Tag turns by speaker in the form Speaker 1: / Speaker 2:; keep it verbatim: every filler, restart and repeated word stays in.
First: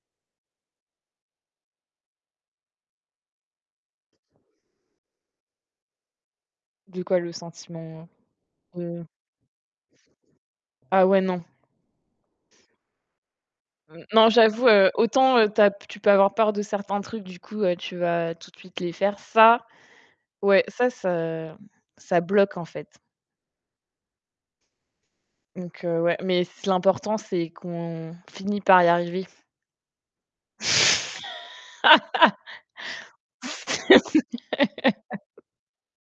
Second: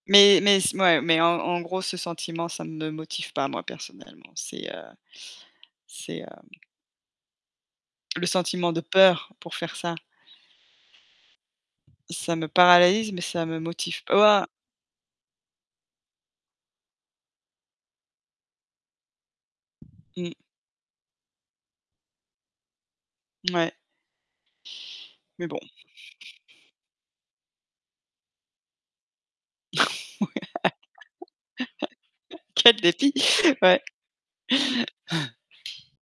Speaker 1: Mais mais c mouais, mais en en gros ce sentiment, ça me motive pas moi personnellement, c'est, heu, c'est, heu
Speaker 2: De quoi le sentiment?
Speaker 1: le sentiment de
Speaker 2: De
Speaker 1: peur pour faire ça.
Speaker 2: Ah ouais non.
Speaker 1: Ça me paralalyze, mais ça me motive
Speaker 2: N
Speaker 1: p
Speaker 2: non,
Speaker 1: waouh!
Speaker 2: j'avoue, heu, autant, heu, tu as p tu peux avoir peur de certains trucs, du coup, heu, tu vas tout de suite les faire. Ça,
Speaker 1: Mmh.
Speaker 2: ouais, ça, ça ça bloque, en fait.
Speaker 1: Mouais. Mais bon.
Speaker 2: Donc, heu, ouais, mais c l'important, c'est qu'on finit par y arriver.
Speaker 1: Ouais. Quel défi, ouais.